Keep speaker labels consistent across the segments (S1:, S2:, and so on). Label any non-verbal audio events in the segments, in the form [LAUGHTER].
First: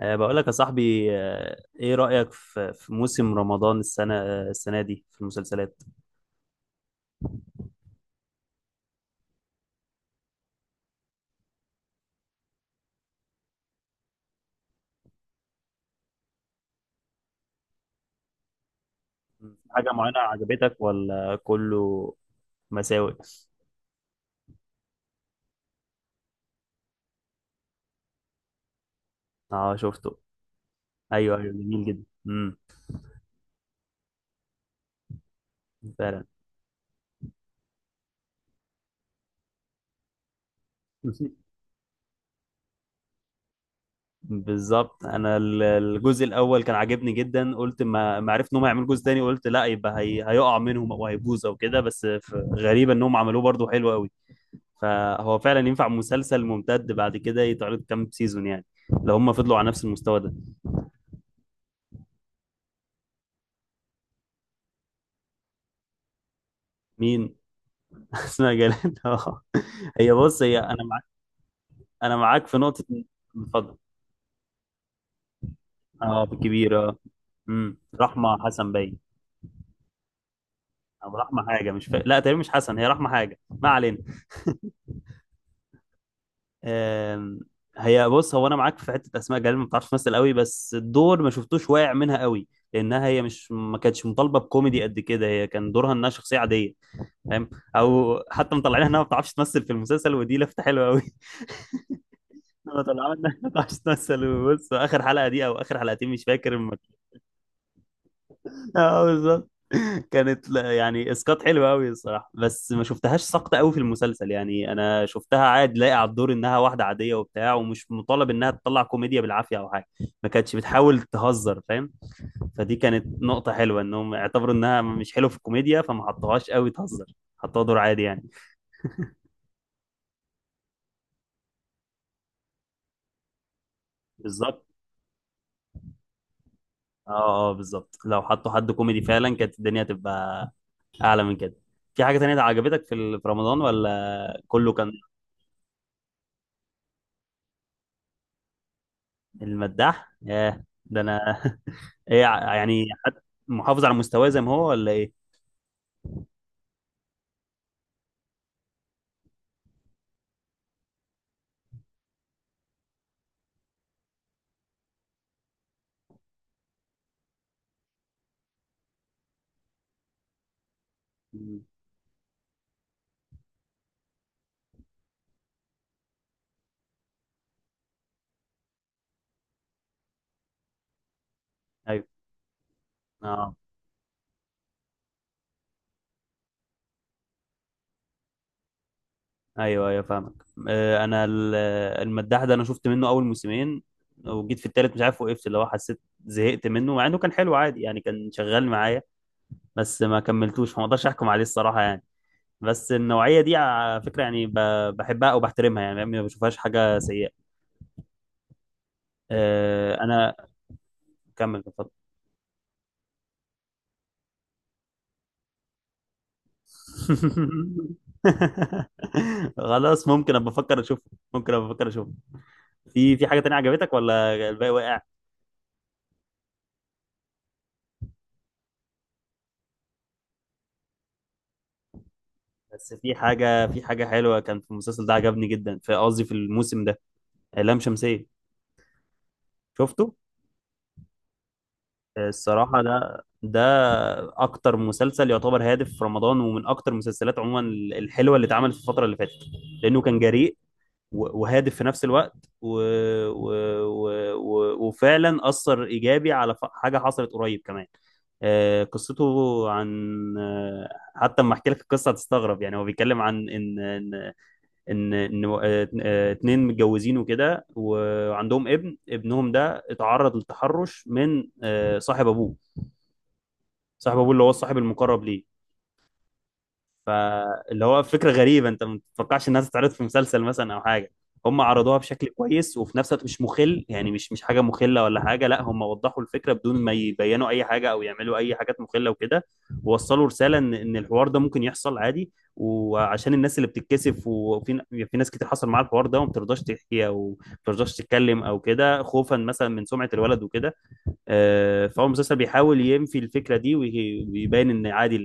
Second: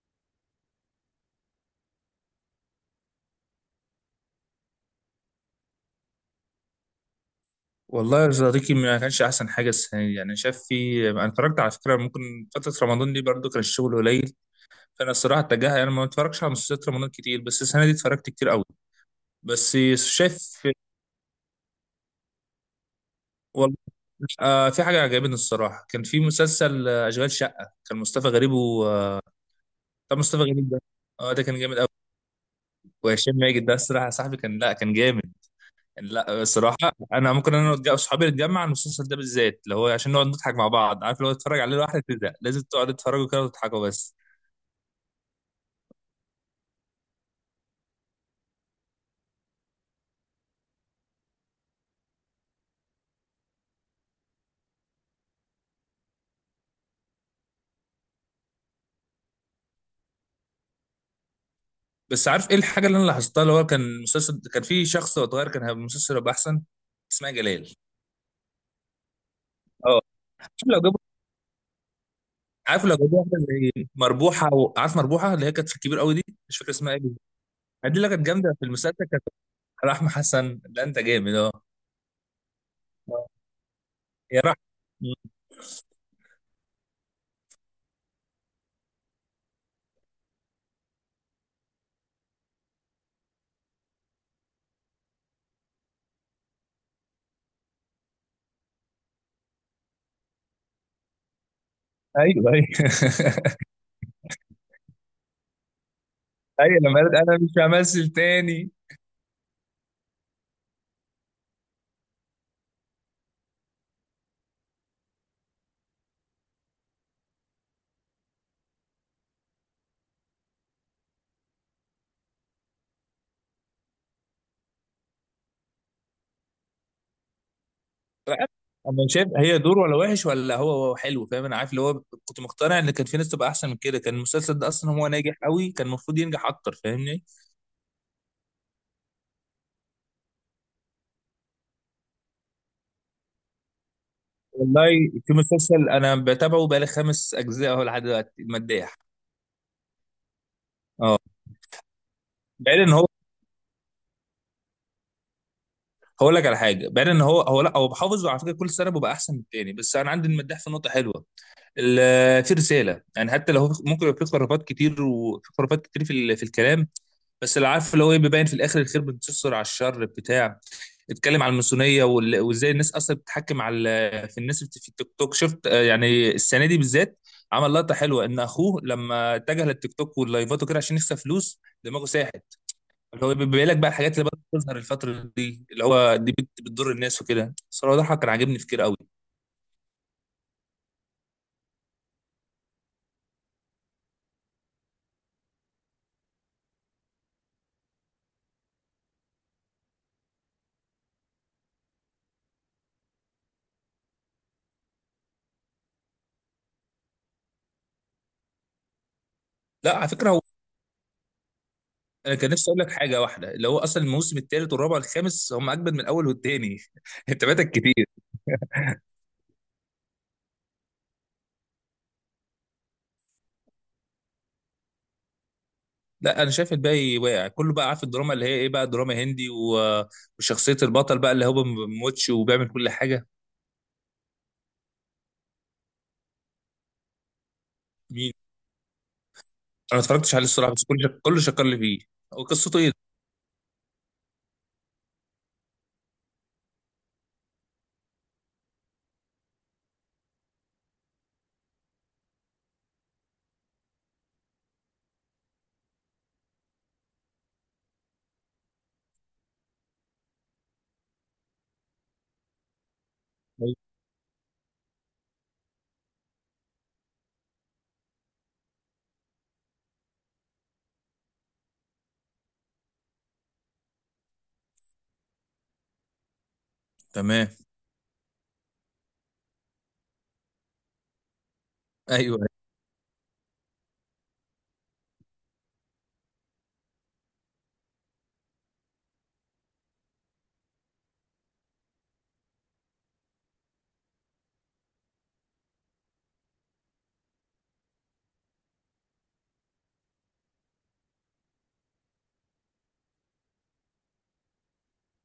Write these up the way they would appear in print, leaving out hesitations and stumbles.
S1: بقول لك يا صاحبي، ايه رأيك في موسم رمضان السنة دي في المسلسلات؟
S2: والله يا صديقي ما كانش احسن حاجه السنه دي. يعني شاف انا اتفرجت على فكره، ممكن فتره رمضان دي برضو كان الشغل قليل. فانا الصراحه اتجاهها يعني ما اتفرجش على مسلسلات رمضان كتير، بس السنه دي اتفرجت كتير قوي.
S1: في
S2: بس
S1: حاجة معينة
S2: شايف.
S1: عجبتك ولا كله مساوئ؟
S2: والله، في حاجه عجبتني الصراحه. كان في مسلسل اشغال شقه، كان مصطفى غريب و
S1: اه شفته.
S2: طب مصطفى غريب ده، اه
S1: ايوه
S2: ده
S1: ايوه،
S2: كان جامد
S1: جميل
S2: قوي.
S1: جدا. امم،
S2: وهشام ماجد ده الصراحه يا صاحبي كان، لا كان جامد.
S1: فعلا.
S2: لا الصراحه انا ممكن انا اصحابي نتجمع على المسلسل ده بالذات، اللي هو عشان نقعد نضحك مع بعض. عارف، لو
S1: [LAUGHS]
S2: تتفرج عليه لوحدك تزهق، لازم تقعد تتفرجوا كده وتضحكوا بس.
S1: بالظبط، انا الجزء الاول كان عاجبني جدا. قلت ما عرفت انهم هيعملوا جزء تاني، قلت لا يبقى هيقع منهم او هيبوظ او كده، بس غريبة انهم عملوه، برضو حلو قوي. فهو فعلا ينفع مسلسل ممتد بعد كده، يتعرض كام سيزون يعني، لو هم فضلوا على نفس المستوى ده.
S2: بس عارف ايه الحاجه اللي انا لاحظتها؟ اللي هو كان مسلسل، كان في شخص وهو صغير، كان هيبقى المسلسل هيبقى احسن. اسمها
S1: مين؟
S2: جلال.
S1: [LAUGHS] اسمها جلال، اه.
S2: اه.
S1: هي بص، هي
S2: عارف لو
S1: انا
S2: جابوا،
S1: معاك، انا معاك في
S2: عارف لو جابوا واحده
S1: اتفضل.
S2: زي مربوحه، عارف مربوحه اللي هي كانت في الكبير قوي
S1: اه
S2: دي. مش فاكر اسمها
S1: بالكبيره.
S2: ايه بالظبط.
S1: امم،
S2: دي اللي كانت
S1: رحمه
S2: جامده في
S1: حسن
S2: المسلسل
S1: باين.
S2: كانت. رحمه حسن؟ ده انت
S1: او
S2: جامد
S1: رحمه
S2: اه.
S1: حاجه مش فا... لا، تقريبا مش حسن، هي رحمه حاجه، ما علينا.
S2: يا رحمه.
S1: آم... هي بص، هو انا معاك في حته اسماء جلال ما بتعرفش تمثل قوي، بس الدور ما شفتوش واقع منها قوي، لانها هي مش ما كانتش مطالبه بكوميدي قد كده، هي كان دورها انها شخصيه عاديه، فاهم؟ او حتى مطلعينها انها ما بتعرفش تمثل في المسلسل، ودي لفته حلوه قوي.
S2: ايوه ايوه.
S1: انا طلعنا
S2: [LAUGHS]
S1: نمثل. [LAUGHS] بص اخر حلقه دي، او اخر حلقتين مش فاكر، لما…
S2: ايوه لما قالت انا مش همثل تاني.
S1: [LAUGHS] اه بالظبط. كانت يعني اسقاط حلو قوي الصراحه، بس ما شفتهاش ساقطه قوي في المسلسل. يعني انا شفتها عادي لاقي على الدور انها واحده عاديه وبتاع، ومش مطالب انها تطلع كوميديا بالعافيه او حاجه، ما كانتش بتحاول تهزر، فاهم؟ فدي كانت نقطه حلوه، انهم اعتبروا انها مش حلوه في الكوميديا فما حطوهاش قوي تهزر، حطوها دور عادي يعني.
S2: انا عارف- أنا شايف هي دور، ولا وحش ولا هو حلو، فاهم. انا عارف اللي هو كنت مقتنع ان كان في ناس تبقى احسن من كده. كان المسلسل
S1: بالظبط.
S2: ده اصلا هو ناجح قوي، كان المفروض ينجح اكتر، فاهمني.
S1: اه اه بالظبط، لو حطوا حد كوميدي فعلا كانت الدنيا هتبقى اعلى من كده. في حاجه تانية عجبتك في في رمضان، ولا كله
S2: والله،
S1: كان؟
S2: في مسلسل انا بتابعه بقالي خمس اجزاء اهو لحد دلوقتي، مداح.
S1: المداح؟ ياه ده
S2: اه.
S1: انا [LAUGHS]
S2: بعيد
S1: يعني
S2: ان هو.
S1: حد محافظ على مستواه زي ما هو ولا ايه؟
S2: هقول لك على حاجه، بعيد ان هو، هو لا هو بحافظ، وعلى فكره كل سنه ببقى احسن من التاني. بس انا عندي المداح في نقطه حلوه. في رساله، يعني حتى لو هو ممكن يبقى في خرافات كتير، وفي خرافات كتير في في الكلام، بس اللي عارف اللي هو ايه، بيبين في الاخر الخير بينتصر على الشر بتاع اتكلم عن
S1: مم.
S2: الماسونيه وازاي الناس اصلا بتتحكم على في الناس في التيك توك، شفت؟ يعني السنه دي بالذات عمل لقطه حلوه ان اخوه لما اتجه للتيك توك واللايفات وكده عشان يكسب فلوس، دماغه
S1: ايوه.
S2: ساحت. اللي هو
S1: اه
S2: بيبين لك بقى الحاجات اللي بدأت تظهر الفتره دي، اللي هو دي بتضر الناس وكده. صراحه ده كان عاجبني في كتير قوي.
S1: ايوه ايوه فاهمك. انا المداح ده انا شفت منه اول موسمين، وجيت في التالت مش عارف وقفت، اللي هو حسيت زهقت منه، مع انه كان حلو عادي يعني، كان شغال معايا، بس ما كملتوش، فما اقدرش احكم عليه الصراحه يعني. بس النوعيه دي على فكره يعني بحبها او بحترمها، يعني ما بشوفهاش حاجه سيئه.
S2: لا على فكره
S1: انا
S2: هو.
S1: كمل بفضل.
S2: انا كان نفسي اقول لك حاجه واحده، اللي هو اصلا الموسم الثالث والرابع والخامس هم اجمد من الاول والثاني. [LAUGHS] انت فاتك
S1: [LAUGHS]
S2: كتير.
S1: خلاص، ممكن ابقى افكر اشوفه، ممكن ابقى افكر اشوفه. في في حاجه تانية عجبتك ولا الباقي واقع؟
S2: لا انا شايف الباقي واقع كله بقى. عارف الدراما اللي هي ايه بقى، دراما هندي وشخصيه البطل بقى اللي هو ما بيموتش وبيعمل كل
S1: بس في
S2: حاجه.
S1: حاجه، في حاجه حلوه كان في المسلسل ده عجبني جدا، في قصدي في الموسم ده، لام شمسيه،
S2: مين؟ انا ما
S1: شفته؟
S2: اتفرجتش عليه الصراحه، بس كله شكر لي فيه. هو قصته
S1: الصراحه
S2: ايه؟
S1: ده اكتر مسلسل يعتبر هادف في رمضان، ومن اكتر المسلسلات عموما الحلوه اللي اتعملت في الفتره اللي فاتت، لانه كان جريء وهادف في نفس الوقت، و... و... وفعلا أثر إيجابي على حاجة حصلت قريب كمان. قصته عن، آه، حتى لما احكي لك القصه هتستغرب يعني، هو بيتكلم عن ان ان ان, إن آه، آه، اتنين متجوزين وكده، وعندهم ابنهم ده اتعرض للتحرش من، صاحب ابوه، صاحب ابوه اللي هو الصاحب المقرب ليه.
S2: تمام.
S1: فاللي هو فكرة غريبة، انت ما تتوقعش انها تتعرض في مسلسل مثلا او حاجة. هم عرضوها بشكل
S2: ايوه
S1: كويس، وفي نفس الوقت مش مخل، يعني مش حاجة مخلة ولا حاجة، لا هم وضحوا الفكرة بدون ما يبينوا اي حاجة او يعملوا اي حاجات مخلة وكده. ووصلوا رسالة ان الحوار ده ممكن يحصل عادي، وعشان الناس اللي بتتكسف، وفي في ناس كتير حصل معاها الحوار ده، وما بترضاش تحكي او ما بترضاش تتكلم او كده، خوفا مثلا من سمعة الولد وكده. فهو المسلسل بيحاول ينفي الفكرة دي ويبين ان عادي،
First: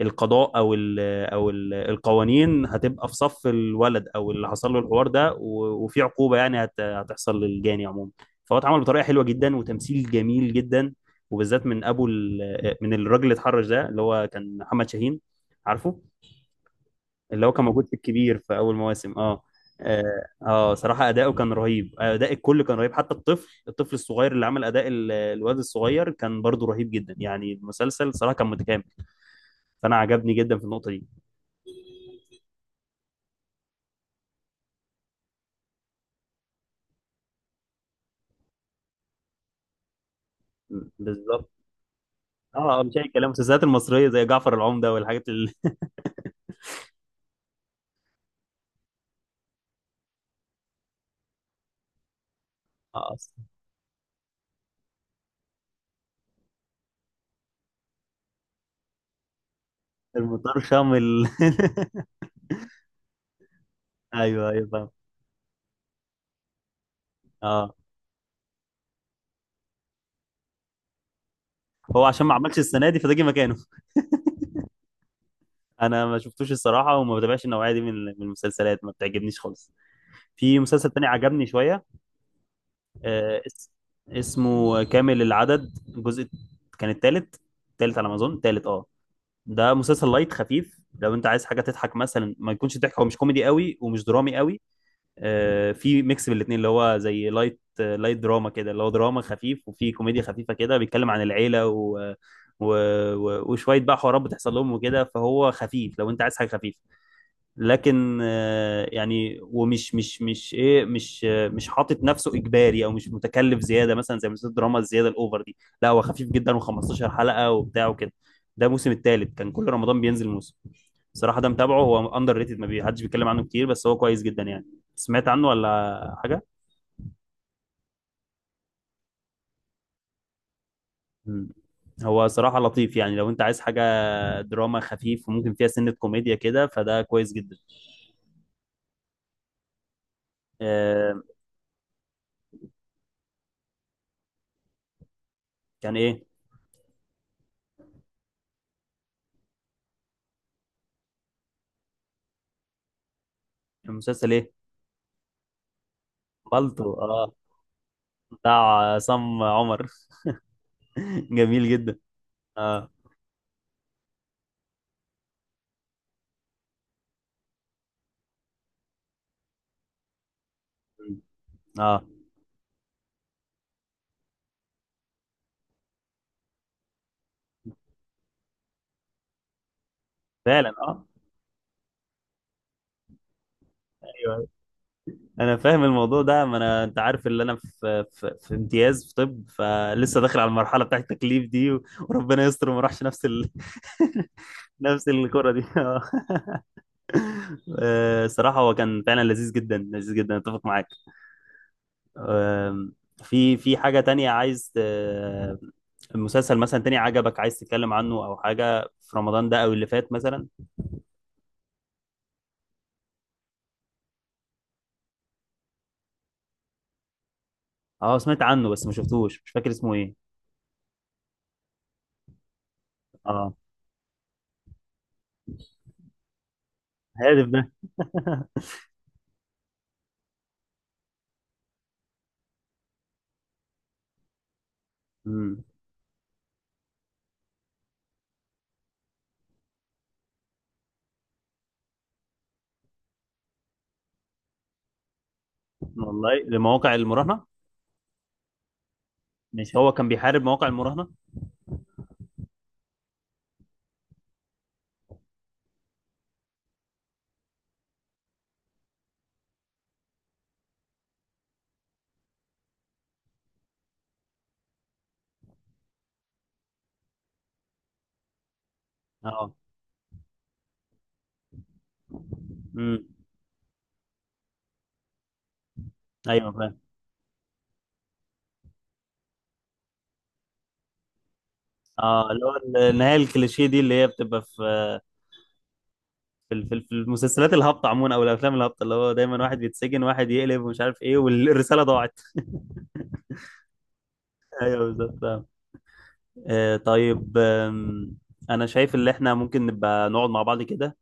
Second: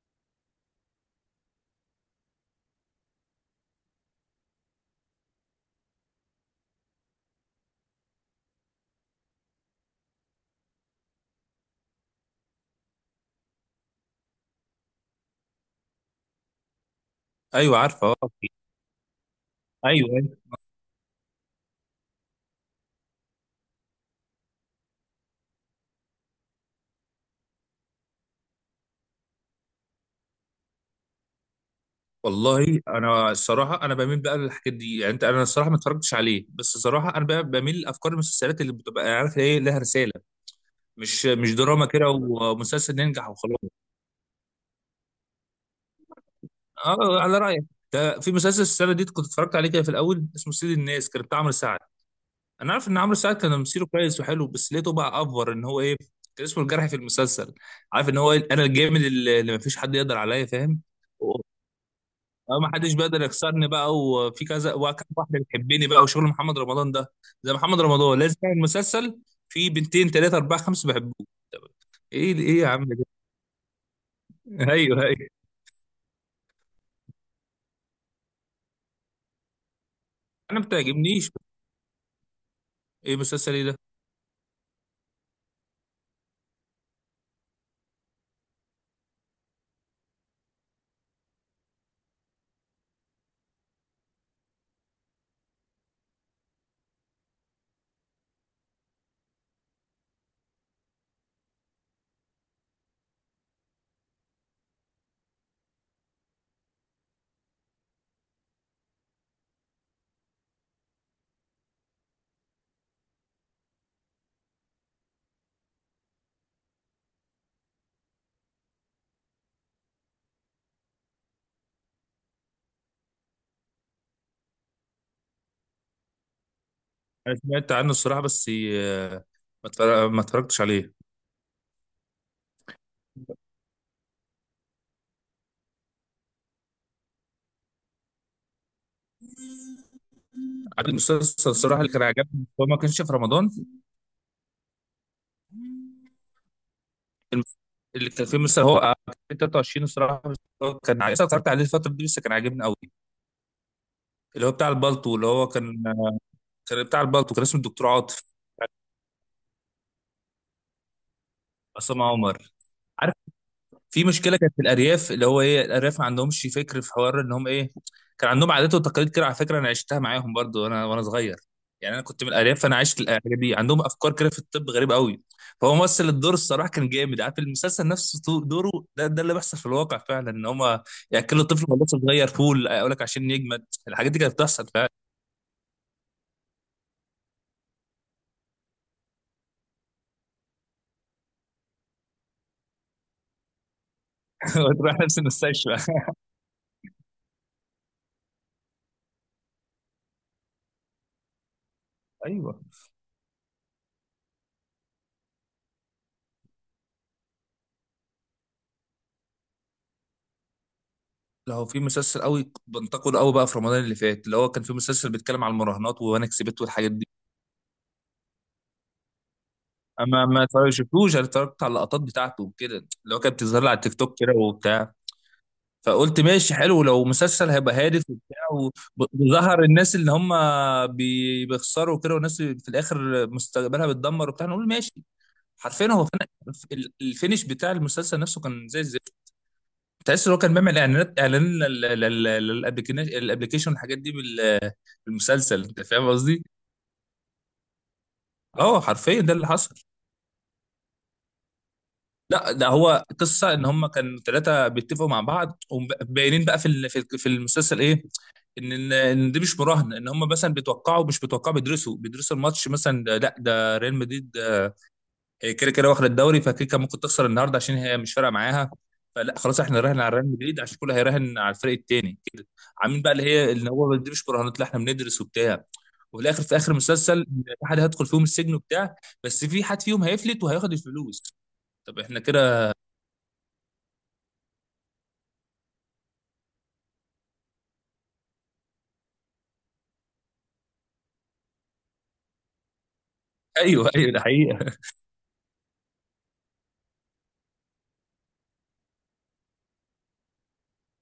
S1: القضاء او ال القوانين هتبقى في صف الولد او اللي حصل له الحوار ده، وفي عقوبه يعني هتحصل للجاني عموما. فهو اتعمل بطريقه حلوه جدا، وتمثيل جميل جدا، وبالذات من من الراجل اللي اتحرش ده، اللي هو كان محمد شاهين، عارفه؟ اللي هو كان
S2: ايوه
S1: موجود في
S2: عارفه اه.
S1: الكبير في اول مواسم، اه. اه،
S2: ايوه أيوة.
S1: صراحه اداؤه كان رهيب، اداء الكل كان رهيب، حتى الطفل، الطفل الصغير اللي عمل اداء الواد الصغير كان برضو رهيب جدا. يعني المسلسل صراحه كان متكامل، فانا عجبني جدا في النقطه دي.
S2: والله انا الصراحه انا بميل بقى للحاجات دي. يعني انت، انا الصراحه ما اتفرجتش عليه، بس الصراحه انا بقى بميل لافكار المسلسلات اللي بتبقى يعني عارف ايه، لها رساله. مش
S1: بالظبط.
S2: مش دراما كده
S1: اه،
S2: ومسلسل
S1: مش اي كلام
S2: ننجح وخلاص.
S1: المسلسلات المصريه زي جعفر العمده
S2: اه على رايك. ده في مسلسل السنه دي كنت اتفرجت عليه كده في الاول، اسمه سيد الناس، كان بتاع عمرو سعد. انا عارف ان عمرو
S1: آه،
S2: سعد كان تمثيله كويس وحلو، بس لقيته بقى افور، ان هو ايه، كان اسمه الجرح في المسلسل. عارف ان هو، انا الجامد اللي مفيش حد يقدر عليا، فاهم.
S1: المطرشم ال...
S2: و- اه، ما حدش بيقدر يكسرني بقى،
S1: [LAUGHS]
S2: وفي
S1: ايوه ايوه
S2: كذا
S1: فاهم.
S2: وكم واحده بتحبني بقى، وشغل محمد رمضان ده. زي
S1: اه،
S2: محمد رمضان لازم يعمل مسلسل، في بنتين ثلاثه اربعه خمسه بحبوه.
S1: هو عشان ما
S2: ايه
S1: عملش
S2: ايه يا عم
S1: السنه دي
S2: ده.
S1: فده جه مكانه.
S2: [LAUGHS] ايوه ايوه.
S1: انا ما شفتوش الصراحه، وما بتابعش النوعيه دي من المسلسلات، ما بتعجبنيش خالص. في
S2: انا ما
S1: مسلسل تاني
S2: بتعجبنيش.
S1: عجبني شويه،
S2: ايه
S1: آه
S2: مسلسل ايه
S1: اس...
S2: ده؟
S1: اسمه كامل العدد، الجزء كان التالت، التالت على ما اظن، التالت اه. ده مسلسل لايت خفيف، لو انت عايز حاجه تضحك مثلا، ما يكونش ضحك، هو مش كوميدي قوي ومش درامي قوي، في ميكس بين الاثنين، اللي هو زي لايت، لايت دراما كده، اللي هو دراما خفيف وفي كوميديا خفيفه كده، بيتكلم عن العيله و... آه، و... و... وشويه بقى حوارات بتحصل لهم وكده، فهو خفيف لو انت عايز حاجه خفيفه. لكن يعني ومش مش مش ايه مش آه، مش حاطط نفسه اجباري، او مش متكلف زياده مثلا زي مسلسلات الدراما الزياده الاوفر دي، لا هو خفيف جدا، و15 حلقه وبتاع وكده. ده الموسم الثالث، كان كل رمضان بينزل موسم. بصراحه ده متابعه، هو اندر ريتد، ما بي- حدش بيتكلم عنه كتير، بس هو كويس جدا يعني. سمعت عنه ولا حاجه؟
S2: انا سمعت عنه الصراحه، بس ما اتفرجتش عليه.
S1: مم. هو صراحه لطيف، يعني لو انت عايز حاجه دراما خفيف وممكن فيها سنه كوميديا كده فده كويس جدا.
S2: عارف
S1: آه،
S2: المسلسل الصراحه اللي كان عجبني، هو ما كانش في رمضان.
S1: كان ايه؟
S2: اللي كان فيه مثلا هو كان 23 الصراحه، بس هو كان عايز، اتفرجت عليه الفتره دي، بس كان عاجبني قوي.
S1: المسلسل
S2: اللي
S1: ايه؟
S2: هو بتاع البالتو، اللي هو كان، كان
S1: بالطو،
S2: بتاع
S1: اه،
S2: البالتو، كان اسمه الدكتور عاطف.
S1: بتاع عصام عمر. [LAUGHS] جميل جدا.
S2: عصام عمر.
S1: اه.
S2: في مشكله كانت في الارياف، اللي هو ايه، الارياف ما عندهمش فكر في حوار ان هم ايه، كان عندهم عادات وتقاليد كده. على فكره انا عشتها معاهم برضو وانا صغير، يعني انا
S1: اه
S2: كنت من الارياف، فانا عشت الحاجات دي. عندهم افكار كده في الطب غريب قوي. فهو ممثل الدور الصراحه كان جامد. عارف المسلسل نفسه دوره ده اللي بيحصل في الواقع فعلا، ان
S1: فعلا.
S2: هم
S1: اه
S2: ياكلوا الطفل وهو لسه صغير. فول اقول لك عشان يجمد، الحاجات دي كانت
S1: ايوه،
S2: بتحصل فعلا.
S1: انا فاهم الموضوع ده، ما انا انت عارف اللي انا في امتياز في طب فلسه، داخل على المرحله بتاعت التكليف دي، وربنا يستر وما راحش نفس [LAUGHS]
S2: [LAUGHS] وتروح
S1: نفس
S2: نفس
S1: الكره دي. [LAUGHS]
S2: المستشفى.
S1: آه. صراحه هو كان فعلا لذيذ جدا، لذيذ جدا، اتفق معاك.
S2: ايوه.
S1: آم، في في حاجه تانية عايز، مسلسل مثلا تاني عجبك عايز تتكلم عنه، او حاجه في رمضان ده او اللي فات مثلا؟
S2: لو في مسلسل قوي بنتقد قوي بقى في رمضان اللي فات، اللي هو كان في مسلسل بيتكلم على المراهنات وانا كسبت والحاجات دي.
S1: اه سمعت عنه بس ما شفتوش، مش فاكر اسمه
S2: ما
S1: ايه.
S2: ما شفتوش، انا اتفرجت على اللقطات بتاعته وكده، اللي هو كانت
S1: اه،
S2: بتظهر لي على التيك توك كده وبتاع. فقلت ماشي حلو، لو
S1: هادف
S2: مسلسل
S1: ده.
S2: هيبقى هادف وبتاع،
S1: [LAUGHS]
S2: وظهر الناس اللي هم بيخسروا كده، والناس في الاخر مستقبلها بتدمر وبتاع، نقول ماشي.
S1: امم.
S2: حرفيا هو كان الفينش بتاع المسلسل نفسه كان زي الزفت. تحس ان هو كان بيعمل اعلانات، اعلان للابليكيشن، الابليكيشن والحاجات دي بالمسلسل، انت فاهم
S1: والله،
S2: قصدي؟
S1: لمواقع المراهنه؟
S2: اه حرفيا ده اللي
S1: مش
S2: حصل.
S1: هو كان بيحارب مواقع المراهنه؟
S2: لا ده هو قصه ان هم كانوا ثلاثه بيتفقوا مع بعض، وباينين بقى في ال- في في المسلسل ايه، ان إن دي مش مراهنه، ان هم مثلا بيتوقعوا، مش بيتوقعوا بيدرسوا، الماتش مثلا لا ده ريال مدريد، كده كده واخد الدوري، فكيكا ممكن تخسر النهارده عشان هي مش فارقه معاها، فلا
S1: اه.
S2: خلاص احنا نراهن على ريال مدريد عشان كله هيراهن على الفريق التاني كده. عاملين
S1: امم.
S2: بقى اللي هي ان هو دي مش مراهنات، لا احنا بندرس وبتاع. وفي الاخر
S1: ايوه
S2: في اخر
S1: فاهم.
S2: المسلسل، إن في حد هيدخل فيهم السجن وبتاع، بس في حد فيهم هيفلت وهياخد الفلوس. طب احنا
S1: اه، اللي
S2: كده.
S1: هو النهايه الكليشيه دي اللي هي بتبقى في في المسلسلات الهابطه عموما او الافلام الهابطه، اللي هو دايما واحد بيتسجن، واحد يقلب، ومش عارف ايه، والرساله ضاعت.
S2: ايوه ايوه، ده حقيقة.
S1: [LAUGHS] ايوه
S2: [LAUGHS]
S1: بالظبط فاهم. آه طيب، انا شايف ان احنا ممكن نبقى نقعد مع بعض كده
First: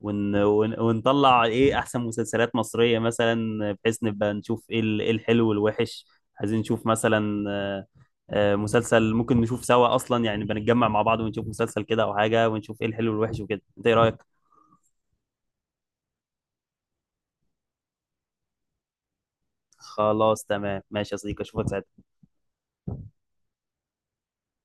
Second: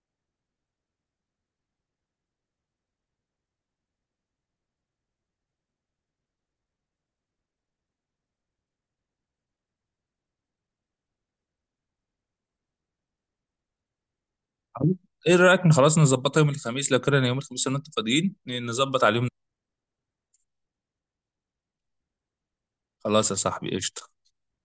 S1: ونطلع ايه احسن مسلسلات مصرية مثلا، بحيث نبقى نشوف ايه إيه الحلو والوحش. عايزين نشوف مثلا مسلسل ممكن نشوف سوا اصلا يعني، بنتجمع مع بعض ونشوف مسلسل كده او حاجة، ونشوف ايه الحلو والوحش وكده، انت ايه رأيك؟
S2: ايه رأيك إن خلاص نظبطها يوم الخميس؟ لو كده يوم الخميس لو انتوا فاضيين نظبط على اليوم.
S1: خلاص تمام ماشي يا صديقي، اشوفك ساعتها.
S2: خلاص يا صاحبي قشطة.